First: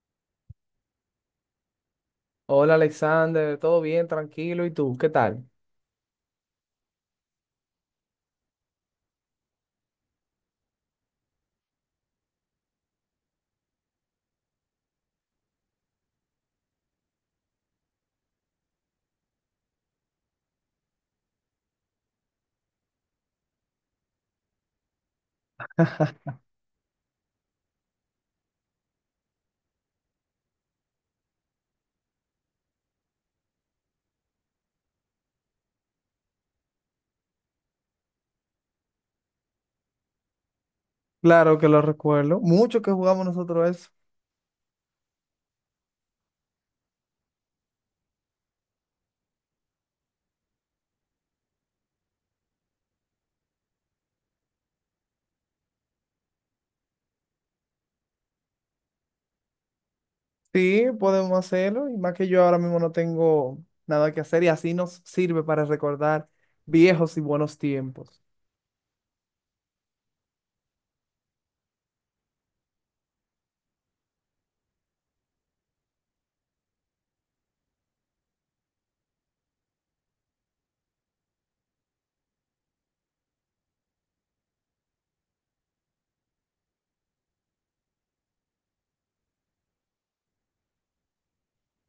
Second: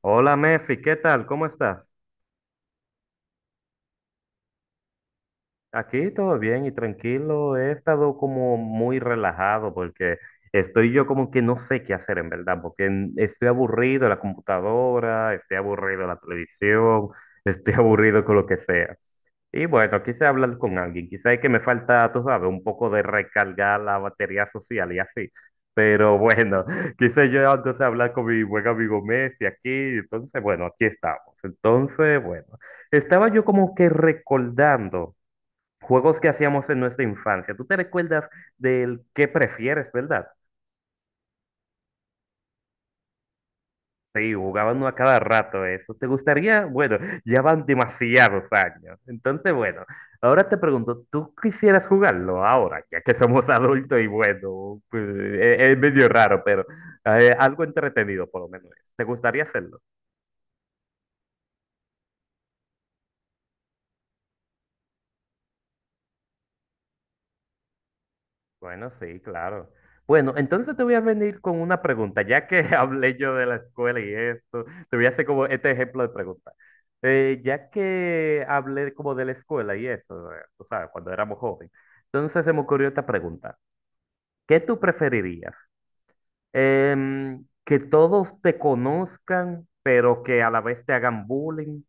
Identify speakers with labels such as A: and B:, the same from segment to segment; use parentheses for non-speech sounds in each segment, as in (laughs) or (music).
A: Hola Mefi, ¿qué tal? ¿Cómo estás?
B: Hola Alexander, todo bien, tranquilo. ¿Y tú? ¿Qué tal?
A: Aquí todo bien y tranquilo. He estado como muy relajado porque estoy yo como que no sé qué hacer en verdad, porque estoy aburrido de la computadora, estoy aburrido de la televisión, estoy (laughs) aburrido con lo que sea. Y bueno, quise hablar con alguien, quizá es que me falta, tú sabes, un poco de recargar la batería social y así. Pero bueno, (laughs) quise yo entonces hablar con mi buen amigo Messi aquí, entonces bueno, aquí estamos. Entonces, bueno, estaba yo como que recordando juegos que hacíamos en nuestra infancia. ¿Tú te recuerdas del qué prefieres, verdad?
B: Claro que lo recuerdo. Mucho que jugamos nosotros eso.
A: Sí, jugaban uno a cada rato eso. ¿Te gustaría? Bueno, ya van demasiados años. Entonces, bueno, ahora te pregunto, ¿tú quisieras jugarlo ahora? Ya que somos (laughs) adultos y bueno, pues, es, medio raro, pero algo entretenido por lo menos. Es. ¿Te gustaría hacerlo?
B: Sí, podemos hacerlo. Y más que yo ahora mismo no tengo nada que hacer y así nos sirve para recordar viejos y buenos tiempos.
A: Bueno, sí, claro. Bueno, entonces te voy a venir con una pregunta, ya que (laughs) hablé yo de la escuela y esto, te voy a hacer como este ejemplo de pregunta. Ya que hablé como de la escuela y eso, tú sabes, cuando éramos jóvenes, entonces se me ocurrió esta pregunta. ¿Qué tú preferirías? ¿Que todos te conozcan, pero que a la vez te hagan bullying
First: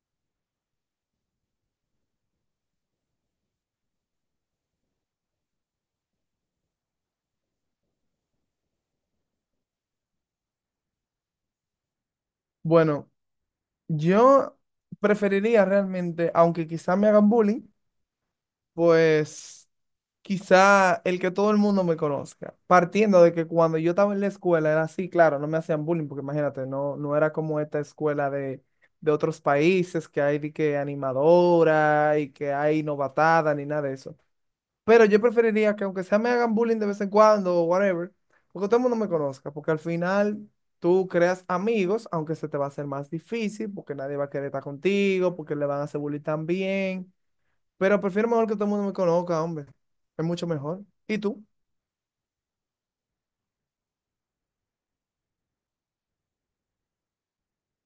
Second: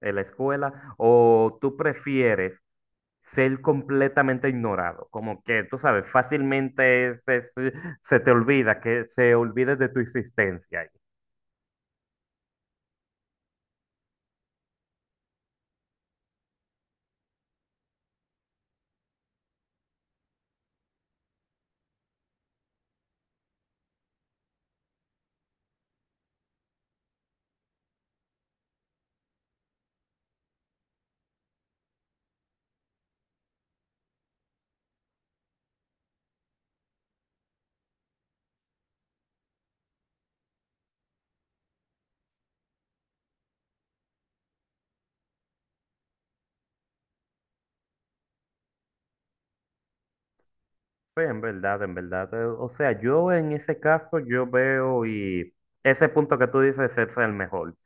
A: en la escuela? ¿O tú prefieres ser completamente ignorado, como que tú sabes, fácilmente se te olvida, que se olvide de tu existencia. Ahí.
B: Bueno, yo preferiría realmente, aunque quizá me hagan bullying, pues quizá el que todo el mundo me conozca, partiendo de que cuando yo estaba en la escuela era así, claro, no me hacían bullying, porque imagínate, no, no era como esta escuela de otros países que hay de que animadora y que hay novatada ni nada de eso. Pero yo preferiría que aunque sea me hagan bullying de vez en cuando o whatever, porque todo el mundo me conozca, porque al final tú creas amigos, aunque se te va a hacer más difícil, porque nadie va a querer estar contigo, porque le van a hacer bullying también. Pero prefiero mejor que todo el mundo me conozca, hombre. Es mucho mejor. ¿Y
A: Sí, en
B: tú?
A: verdad, en verdad. O sea, yo en ese caso, yo veo y ese punto que tú dices es el mejor,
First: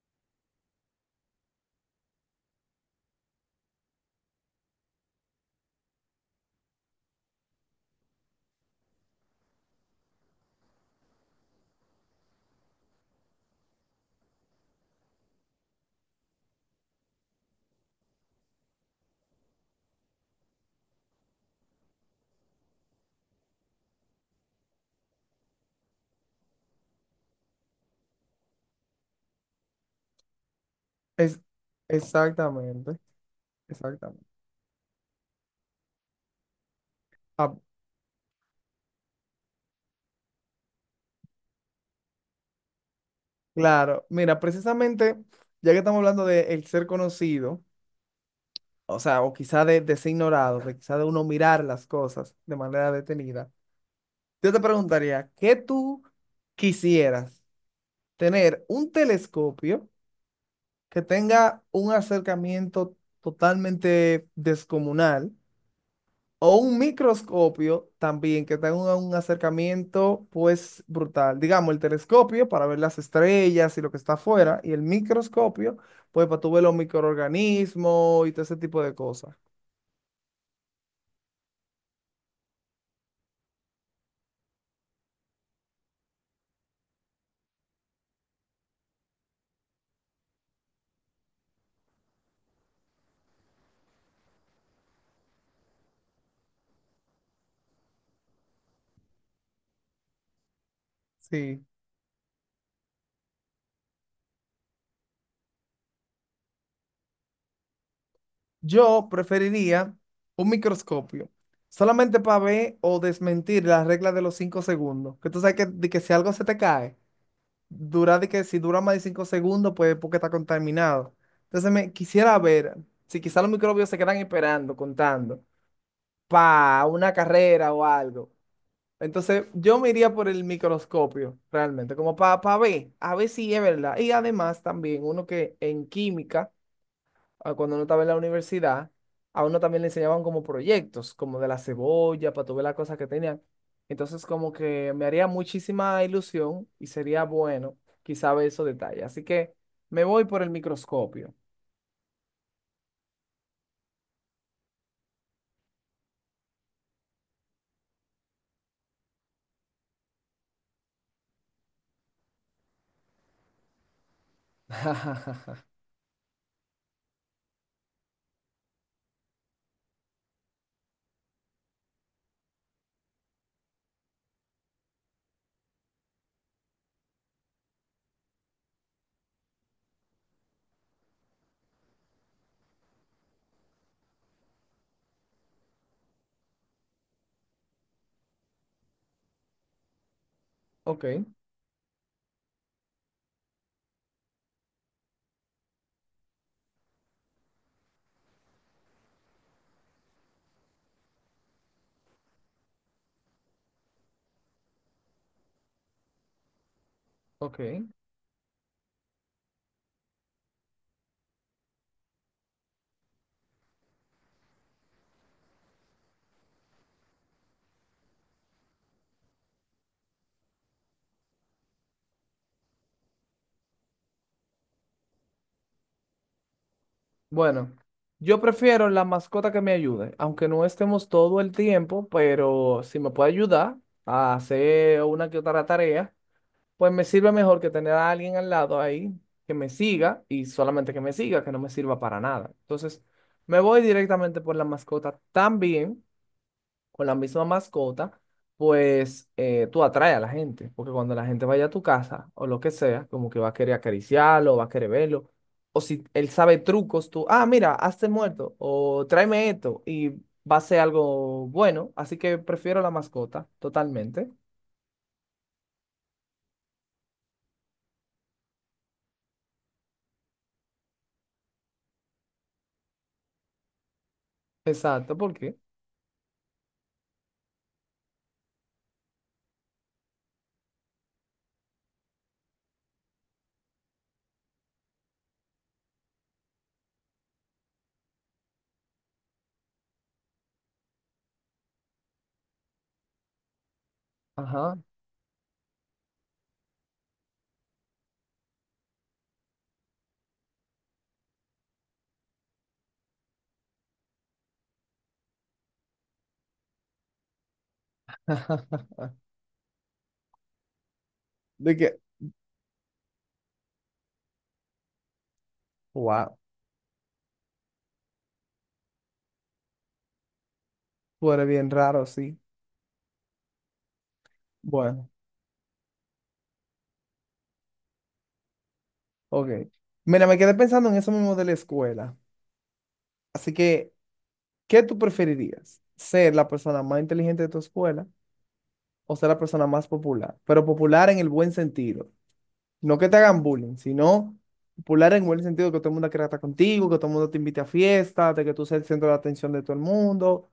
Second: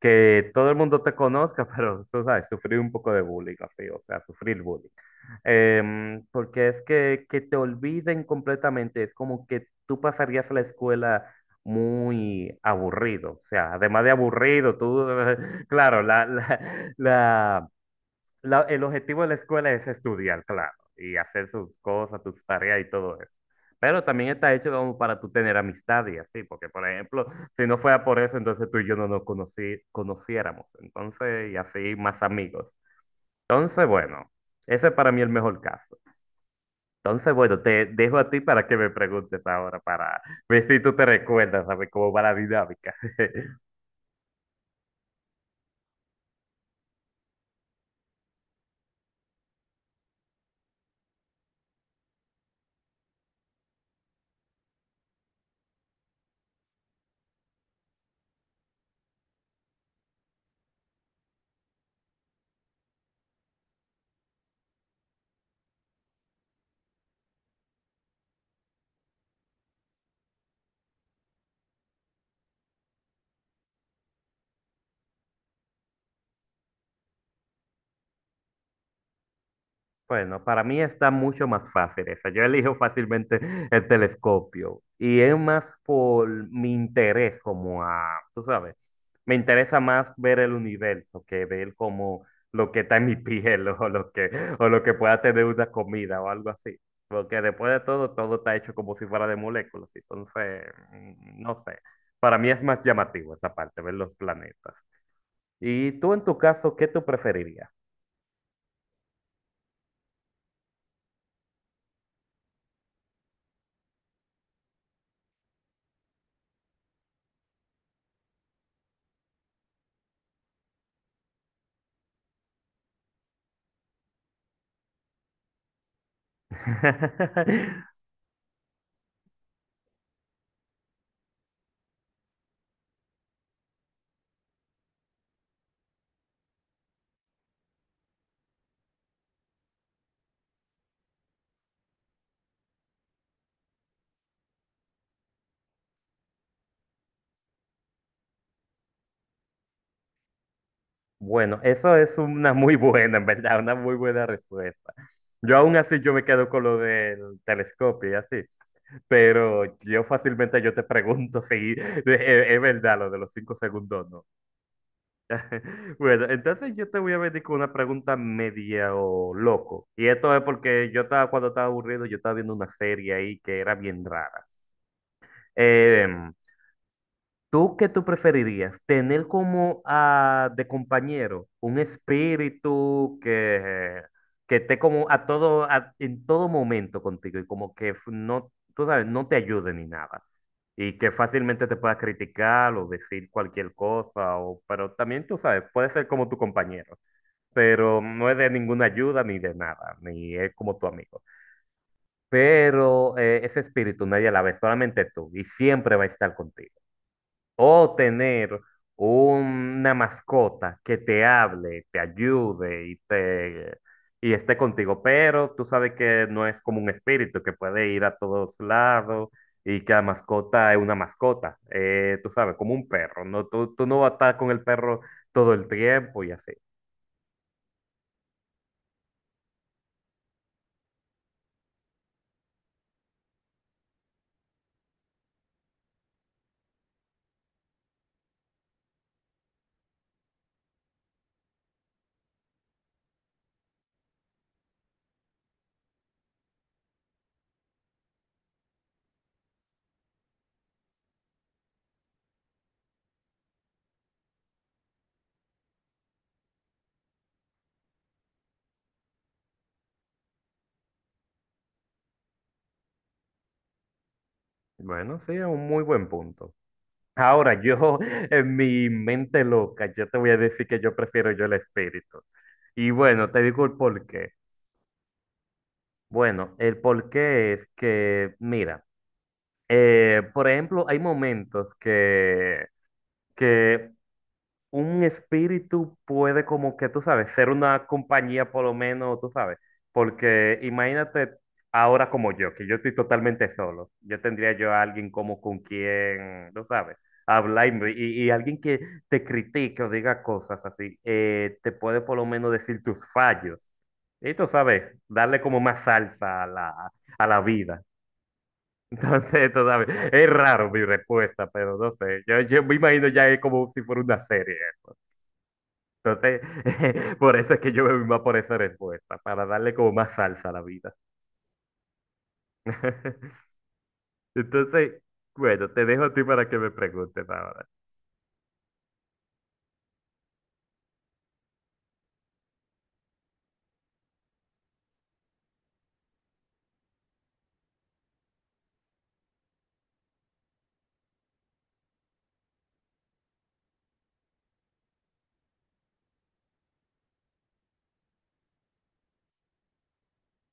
A: que todo el mundo te conozca, (laughs) pero tú sabes, sufrir un poco de bullying, así, o sea, sufrir bullying. Porque es que te olviden completamente, es como que tú pasarías la escuela muy aburrido, o sea, además de aburrido, tú, (laughs) claro, la- el objetivo de la escuela es estudiar, claro, y hacer sus cosas, tus tareas y todo eso. Pero también está hecho como para tú tener amistad y así, porque por ejemplo, si no fuera por eso, entonces tú y yo no nos conociéramos,
B: Es,
A: entonces, y así más amigos.
B: Exactamente,
A: Entonces,
B: exactamente.
A: bueno, ese es para mí el mejor caso. Entonces,
B: Ah,
A: bueno, te dejo a ti para que me preguntes ahora, para ver si tú te recuerdas, ¿sabes cómo va la dinámica? (laughs)
B: claro, mira, precisamente, ya que estamos hablando de el ser conocido, o sea, o quizá de, ser ignorado, de quizá de uno mirar las cosas de manera detenida, yo te preguntaría, ¿qué tú quisieras? ¿Tener un telescopio que tenga un acercamiento totalmente descomunal? O un microscopio también que tenga un acercamiento pues brutal. Digamos, el telescopio para ver las estrellas y lo que está afuera, y el microscopio pues para tú ver los microorganismos y todo ese tipo de cosas.
A: Bueno, para mí está mucho más fácil esa. Yo elijo fácilmente (laughs) el telescopio y es más por mi interés como a, tú sabes, me interesa más ver el universo que ver como lo que está en mi (laughs) piel o lo que pueda tener una comida o algo así. Porque después de todo, todo está hecho como si fuera de moléculas. Entonces, no
B: Sí.
A: sé. Para mí es más llamativo esa parte, ver los planetas. Y tú en tu caso, ¿qué tú preferirías?
B: Yo preferiría un microscopio solamente para ver o desmentir las reglas de los 5 segundos. Que tú sabes que, de que si algo se te cae, dura de que si dura más de 5 segundos, pues porque está contaminado. Entonces me quisiera ver si quizás los microbios se quedan esperando, contando, para una carrera o
A: (laughs)
B: algo. Entonces yo me iría por el microscopio, realmente, como para ver, a ver si es verdad. Y además también uno que en química ah, cuando uno estaba en la universidad, a uno también le enseñaban como proyectos, como de la cebolla, para tú ver las cosas que tenían. Entonces, como que me haría muchísima ilusión y sería bueno quizá ver esos detalles. Así que me voy por el microscopio.
A: Bueno, eso es una muy buena, en verdad, una muy buena respuesta. Yo aún así yo me quedo con lo del telescopio y así, pero yo fácilmente yo te pregunto (laughs) si es verdad lo de los 5 segundos, ¿no?
B: (laughs)
A: (laughs) Bueno, entonces yo te voy a venir con una pregunta media o loco. Y esto es porque yo estaba, cuando estaba aburrido, yo estaba viendo una serie ahí que era bien rara. Em, ¿Tú qué tú preferirías? ¿Tener como ah, de compañero un espíritu que esté como a todo, en todo momento contigo y como que no, tú sabes, no te ayude ni nada? Y
B: Ok,
A: que fácilmente te pueda criticar o decir cualquier cosa, o, pero también tú sabes, puede ser como tu compañero, pero no es de ninguna ayuda ni de nada, ni es como tu amigo. Pero ese espíritu nadie la ve, solamente tú, y siempre va a estar contigo.
B: ok.
A: O tener una mascota que te hable, te ayude y te y esté contigo, pero tú sabes que no es como un espíritu que puede ir a todos lados y que la mascota es una mascota, tú sabes, como un perro, no, tú no vas a estar con el perro todo el tiempo y así.
B: Bueno, yo prefiero la mascota que me ayude, aunque no estemos todo el tiempo, pero si me puede ayudar a hacer una que otra tarea. Pues me sirve mejor que tener a alguien al lado ahí que me siga y solamente que me siga, que no me sirva para nada. Entonces, me voy directamente por la mascota también, con la misma mascota, pues tú atraes a la gente, porque cuando la gente vaya a tu casa o lo que sea, como que va a querer acariciarlo, va a querer verlo, o si él sabe trucos, tú, ah, mira, hazte muerto, o tráeme esto, y va a ser algo bueno, así que prefiero la mascota totalmente.
A: Bueno, sí, es un muy buen punto. Ahora, yo, (laughs) en mi mente loca, yo te voy a decir que yo prefiero yo el espíritu. Y bueno, te digo el porqué.
B: Exacto, ¿por qué?
A: Bueno, el por qué es que, mira, por ejemplo, hay momentos que un espíritu puede como que, tú sabes, ser una compañía por lo menos, tú sabes, porque imagínate ahora como yo, que yo estoy totalmente solo, yo tendría yo
B: Ajá.
A: a alguien como con quien, tú sabes, hablar y alguien que te critique o diga cosas así, te puede por lo menos decir tus fallos. Y tú sabes, darle como más salsa a a la vida.
B: (laughs)
A: (laughs) Entonces, tú sabes, es raro mi respuesta,
B: De
A: pero no
B: que,
A: sé, yo me imagino ya es como si fuera una serie. ¿No?
B: wow,
A: Entonces, (laughs) por eso es que yo me voy más por esa respuesta, para darle como más salsa a la vida.
B: tú eres bien raro, sí.
A: (laughs) Entonces,
B: Bueno,
A: bueno, te dejo a ti para que me preguntes ahora.
B: ok. Mira, me quedé pensando en eso mismo de la escuela. Así que, ¿qué tú preferirías? ¿Ser la persona más inteligente de tu escuela o ser la persona más popular? Pero popular en el buen sentido. No que te hagan bullying, sino popular en el buen sentido, que todo el mundo quiera estar contigo, que todo el mundo te invite a fiestas, de que tú seas el centro de atención de todo el mundo,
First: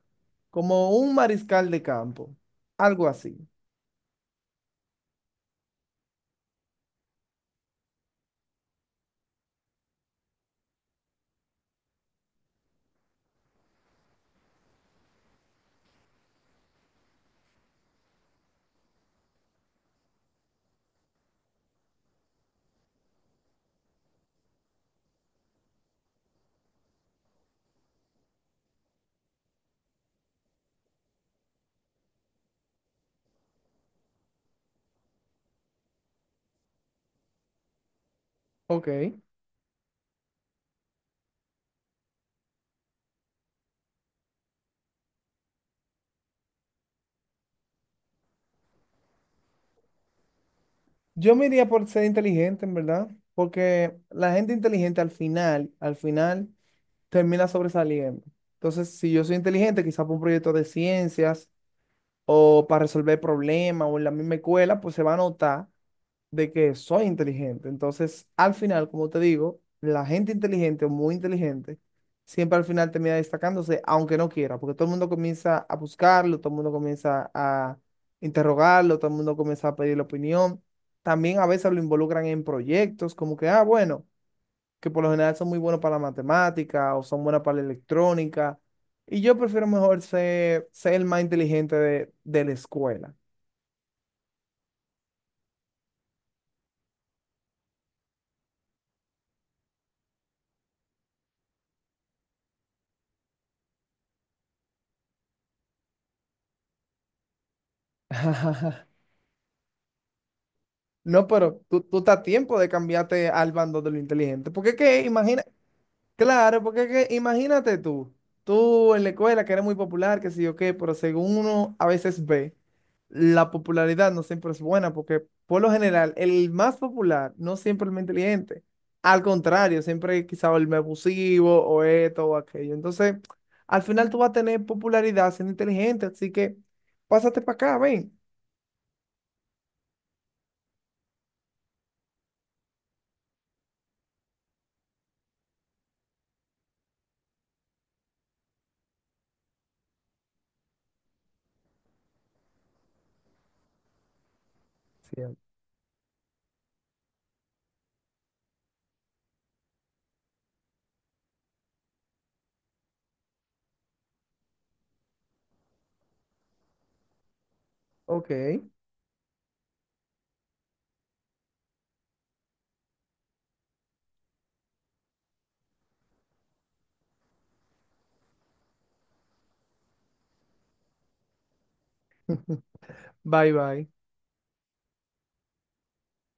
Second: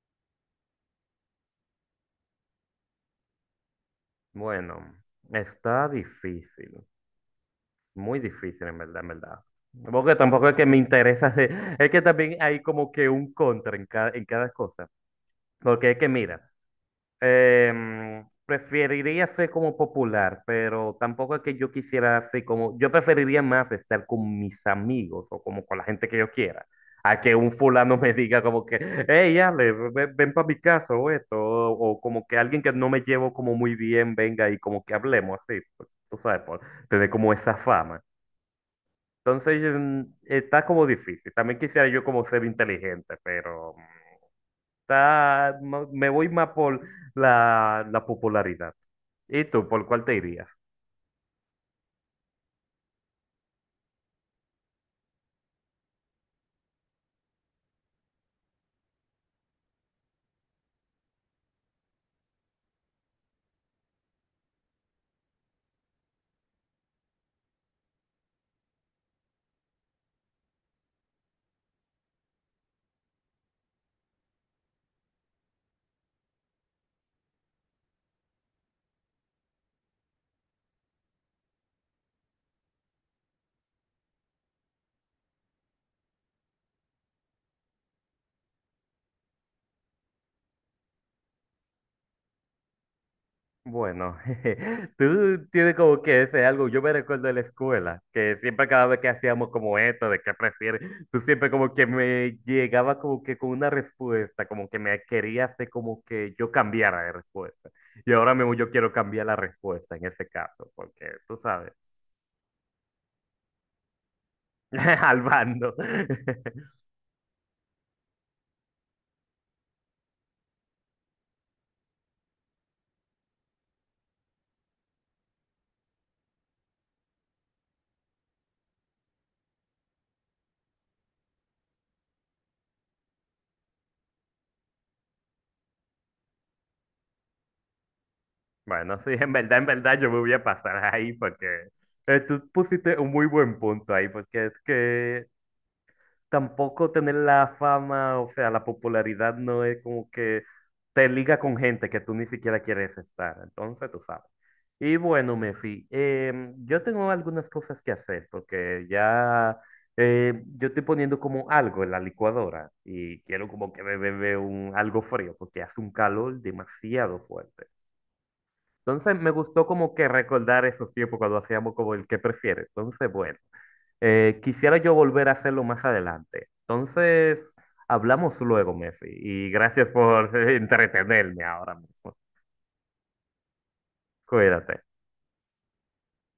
B: como un mariscal de campo, algo así.
A: Bueno, está difícil, muy difícil en verdad, en verdad. Porque tampoco es que me interesa, (laughs) es que también hay como que un contra en en cada cosa. Porque es que mira, preferiría ser como popular, pero tampoco es que yo quisiera ser como, yo preferiría más estar con mis amigos o como con la gente que yo quiera, a que un fulano (laughs) me diga como que, hey, Ale, ven, para mi casa o esto, o como que alguien que no me llevo como muy bien venga y como que hablemos así, pues, tú sabes, por tener como esa fama.
B: Ok.
A: Entonces, está como difícil. También quisiera yo como ser inteligente, pero... Está, me voy más por la popularidad. ¿Y tú, por cuál te irías?
B: Yo me iría por ser inteligente, en verdad, porque la gente inteligente al final, termina sobresaliendo. Entonces, si yo soy inteligente, quizás por un proyecto de ciencias o para resolver problemas o en la misma escuela, pues se va a notar de que soy inteligente. Entonces, al final, como te digo, la gente inteligente o muy inteligente siempre al final termina destacándose, aunque no quiera, porque todo el mundo comienza a buscarlo, todo el mundo comienza a interrogarlo, todo el mundo comienza a pedirle opinión. También a veces lo involucran en proyectos, como que, ah, bueno que por lo general son muy buenos para la matemática o son buenas para la electrónica. Y yo prefiero mejor ser, el más inteligente de la escuela.
A: Bueno, (laughs) jeje, tú tienes como que ese algo, yo me recuerdo de la escuela, que siempre cada vez que hacíamos como esto, de qué prefieres, tú siempre como que me llegaba como que con una respuesta, como que me quería hacer como que yo cambiara de respuesta. Y ahora mismo yo
B: (laughs)
A: quiero cambiar la respuesta en ese caso, porque
B: No,
A: tú
B: pero
A: sabes,
B: tú estás a tiempo de cambiarte al bando de lo inteligente. Porque es que,
A: (laughs) al
B: imagina,
A: bando.
B: claro,
A: (laughs)
B: porque es que imagínate tú en la escuela que eres muy popular, que sí o qué, pero según uno a veces ve, la popularidad no siempre es buena, porque por lo general el más popular no siempre es el más inteligente. Al contrario, siempre quizá el más abusivo o esto o aquello. Entonces, al final tú vas a tener popularidad siendo inteligente, así que pásate para acá, ven.
A: Bueno, sí, en verdad yo me voy a pasar ahí porque tú pusiste un muy buen punto ahí, porque es que tampoco tener la fama, o sea, la popularidad no es como que te liga con gente que tú ni siquiera quieres estar, entonces tú sabes. Y
B: Sí.
A: bueno, Mefi, yo tengo algunas cosas que hacer porque ya yo estoy poniendo como algo en la licuadora y quiero como que me bebe un, algo frío porque hace un calor demasiado fuerte.
B: Ok,
A: Entonces me gustó como que recordar esos tiempos cuando hacíamos como el que prefieres. Entonces, bueno, quisiera yo volver a hacerlo más adelante. Entonces, hablamos luego, Messi, y gracias por (laughs) entretenerme ahora mismo.
B: bye bye.
A: Cuídate.